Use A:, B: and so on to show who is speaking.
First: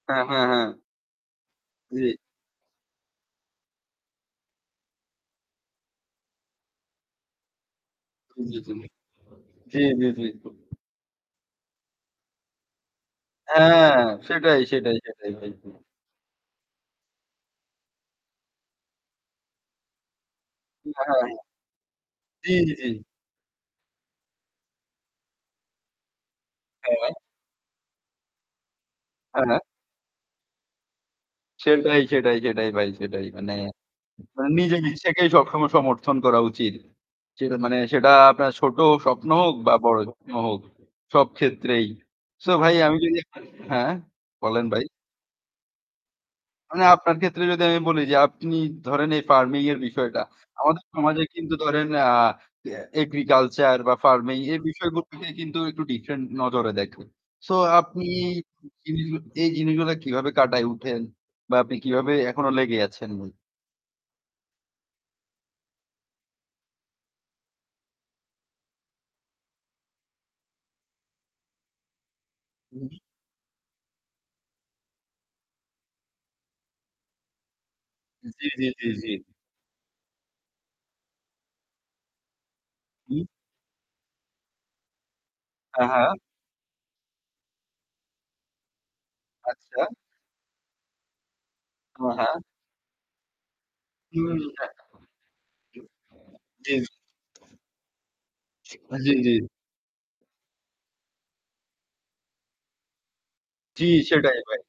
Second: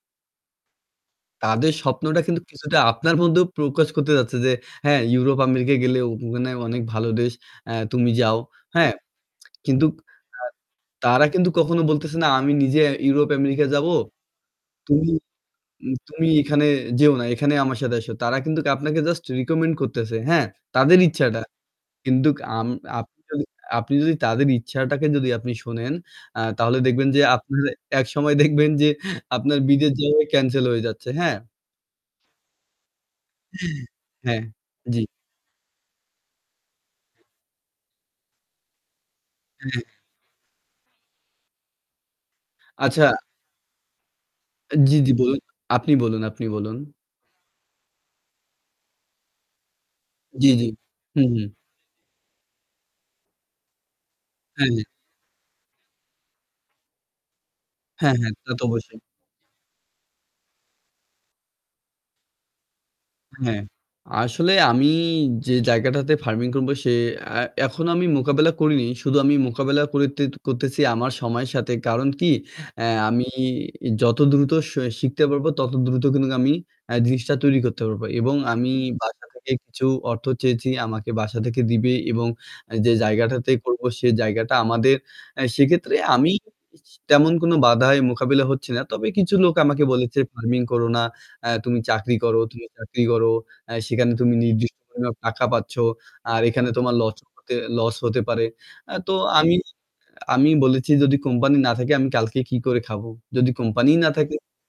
A: হ্যাঁ, হ্যাঁ, হ্যাঁ।
B: তাদের
A: জী।
B: স্বপ্নটা কিন্তু কিছুটা আপনার মধ্যেও প্রকাশ করতে যাচ্ছে যে, হ্যাঁ ইউরোপ আমেরিকা গেলে ওখানে অনেক ভালো দেশ। অ্যা তুমি যাও। হ্যাঁ।
A: জী,
B: কিন্তু
A: জী, জী।
B: তারা কিন্তু কখনো বলতেছে না "আমি নিজে ইউরোপ আমেরিকা যাবো।
A: হ্যাঁ, সেটাই, সেটাই,
B: তুমি
A: সেটাই ভাই।
B: তুমি এখানে যেও না। এখানে আমার সাথে আসো।" তারা কিন্তু আপনাকে জাস্ট রিকমেন্ড করতেছে। হ্যাঁ,
A: হ্যাঁ,
B: তাদের
A: হ্যাঁ, হ্যাঁ।
B: ইচ্ছাটা। কিন্তু
A: জী,
B: আম
A: জী।
B: আপনি যদি আপনি যদি তাদের ইচ্ছাটাকে যদি আপনি শোনেন, আ তাহলে দেখবেন
A: হ্যাঁ।
B: যে আপনারা একসময় দেখবেন যে
A: হ্যাঁ,
B: আপনার
A: হ্যাঁ।
B: বিদেশ যাওয়াই ক্যানসেল হয়ে যাচ্ছে। হ্যাঁ।
A: সেটাই, সেটাই, সেটাই ভাই সেটাই। মানে
B: হুম। হ্যাঁ,
A: নিজে
B: জ্বী।
A: নিজেকেই সক্ষম সমর্থন করা উচিত। মানে সেটা আপনার ছোট স্বপ্ন হোক বা
B: হ্যাঁ।
A: বড় স্বপ্ন হোক। সব ক্ষেত্রেই। সো ভাই আমি
B: আচ্ছা।
A: যদি হ্যাঁ বলেন ভাই।
B: জ্বি, জ্বি বলুন। আপনি বলুন, আপনি বলুন।
A: মানে আপনার ক্ষেত্রে যদি আমি বলি যে আপনি ধরেন এই ফার্মিং এর বিষয়টা।
B: জ্বী, জ্বী।
A: আমাদের
B: হু,
A: সমাজে
B: হু।
A: কিন্তু ধরেন আ এগ্রিকালচার বা ফার্মিং এর
B: হ্যাঁ।
A: বিষয়গুলোকে কিন্তু একটু ডিফারেন্ট নজরে দেখে। সো আপনি
B: হ্যাঁ, হ্যাঁ, তা তো অবশ্যই।
A: জিনিসগুলা এই জিনিসগুলো কিভাবে কাটায় উঠেন বা আপনি কিভাবে এখনো লেগে আছেন ভাই।
B: হ্যাঁ, আসলে আমি যে জায়গাটাতে ফার্মিং করব সে এখন আমি মোকাবেলা করিনি শুধু আমি মোকাবিলা করতে করতেছি আমার সময়ের সাথে। কারণ কি আ
A: হুম।
B: আমি যত দ্রুত স শিখতে পারবো তত দ্রুত কিন্তু আমি এ জিনিসটা তৈরি করতে পারবো এবং
A: জ্বী, জ্বী,
B: আমি
A: জ্বী, জ্বী।
B: বাসা থেকে কিছু অর্থ চেয়েছি আমাকে বাসা থেকে দিবে এবং যে
A: হুম।
B: জায়গাটাতে করবো সে জায়গাটা আমাদের
A: হ্যাঁ,
B: সেক্ষেত্রে
A: হ্যাঁ।
B: আমি স তেমন কোন বাধায় মোকাবিলা হচ্ছে না। তবে কিছু লোক
A: আচ্ছা।
B: আমাকে বলেছে ফার্মিং করো না। "এ তুমি
A: ও
B: চাকরি
A: হ্যাঁ।
B: করো, তুমি চাকরি করো।" এ সেখানে তুমি
A: হুম, হ্যাঁ।
B: নির্দিষ্ট সময় টাকা পাচ্ছ। আর এখানে
A: জ্বী।
B: তোমার লস হতে লস হতে পারে। এ
A: জ্বী,
B: তো
A: জ্বী।
B: আমি আমি বলেছি যদি কোম্পানি না থাকে আমি কালকে কি করে খাবো? যদি
A: জ্বি
B: কোম্পানি না থাকে!
A: সেটাই ভাই।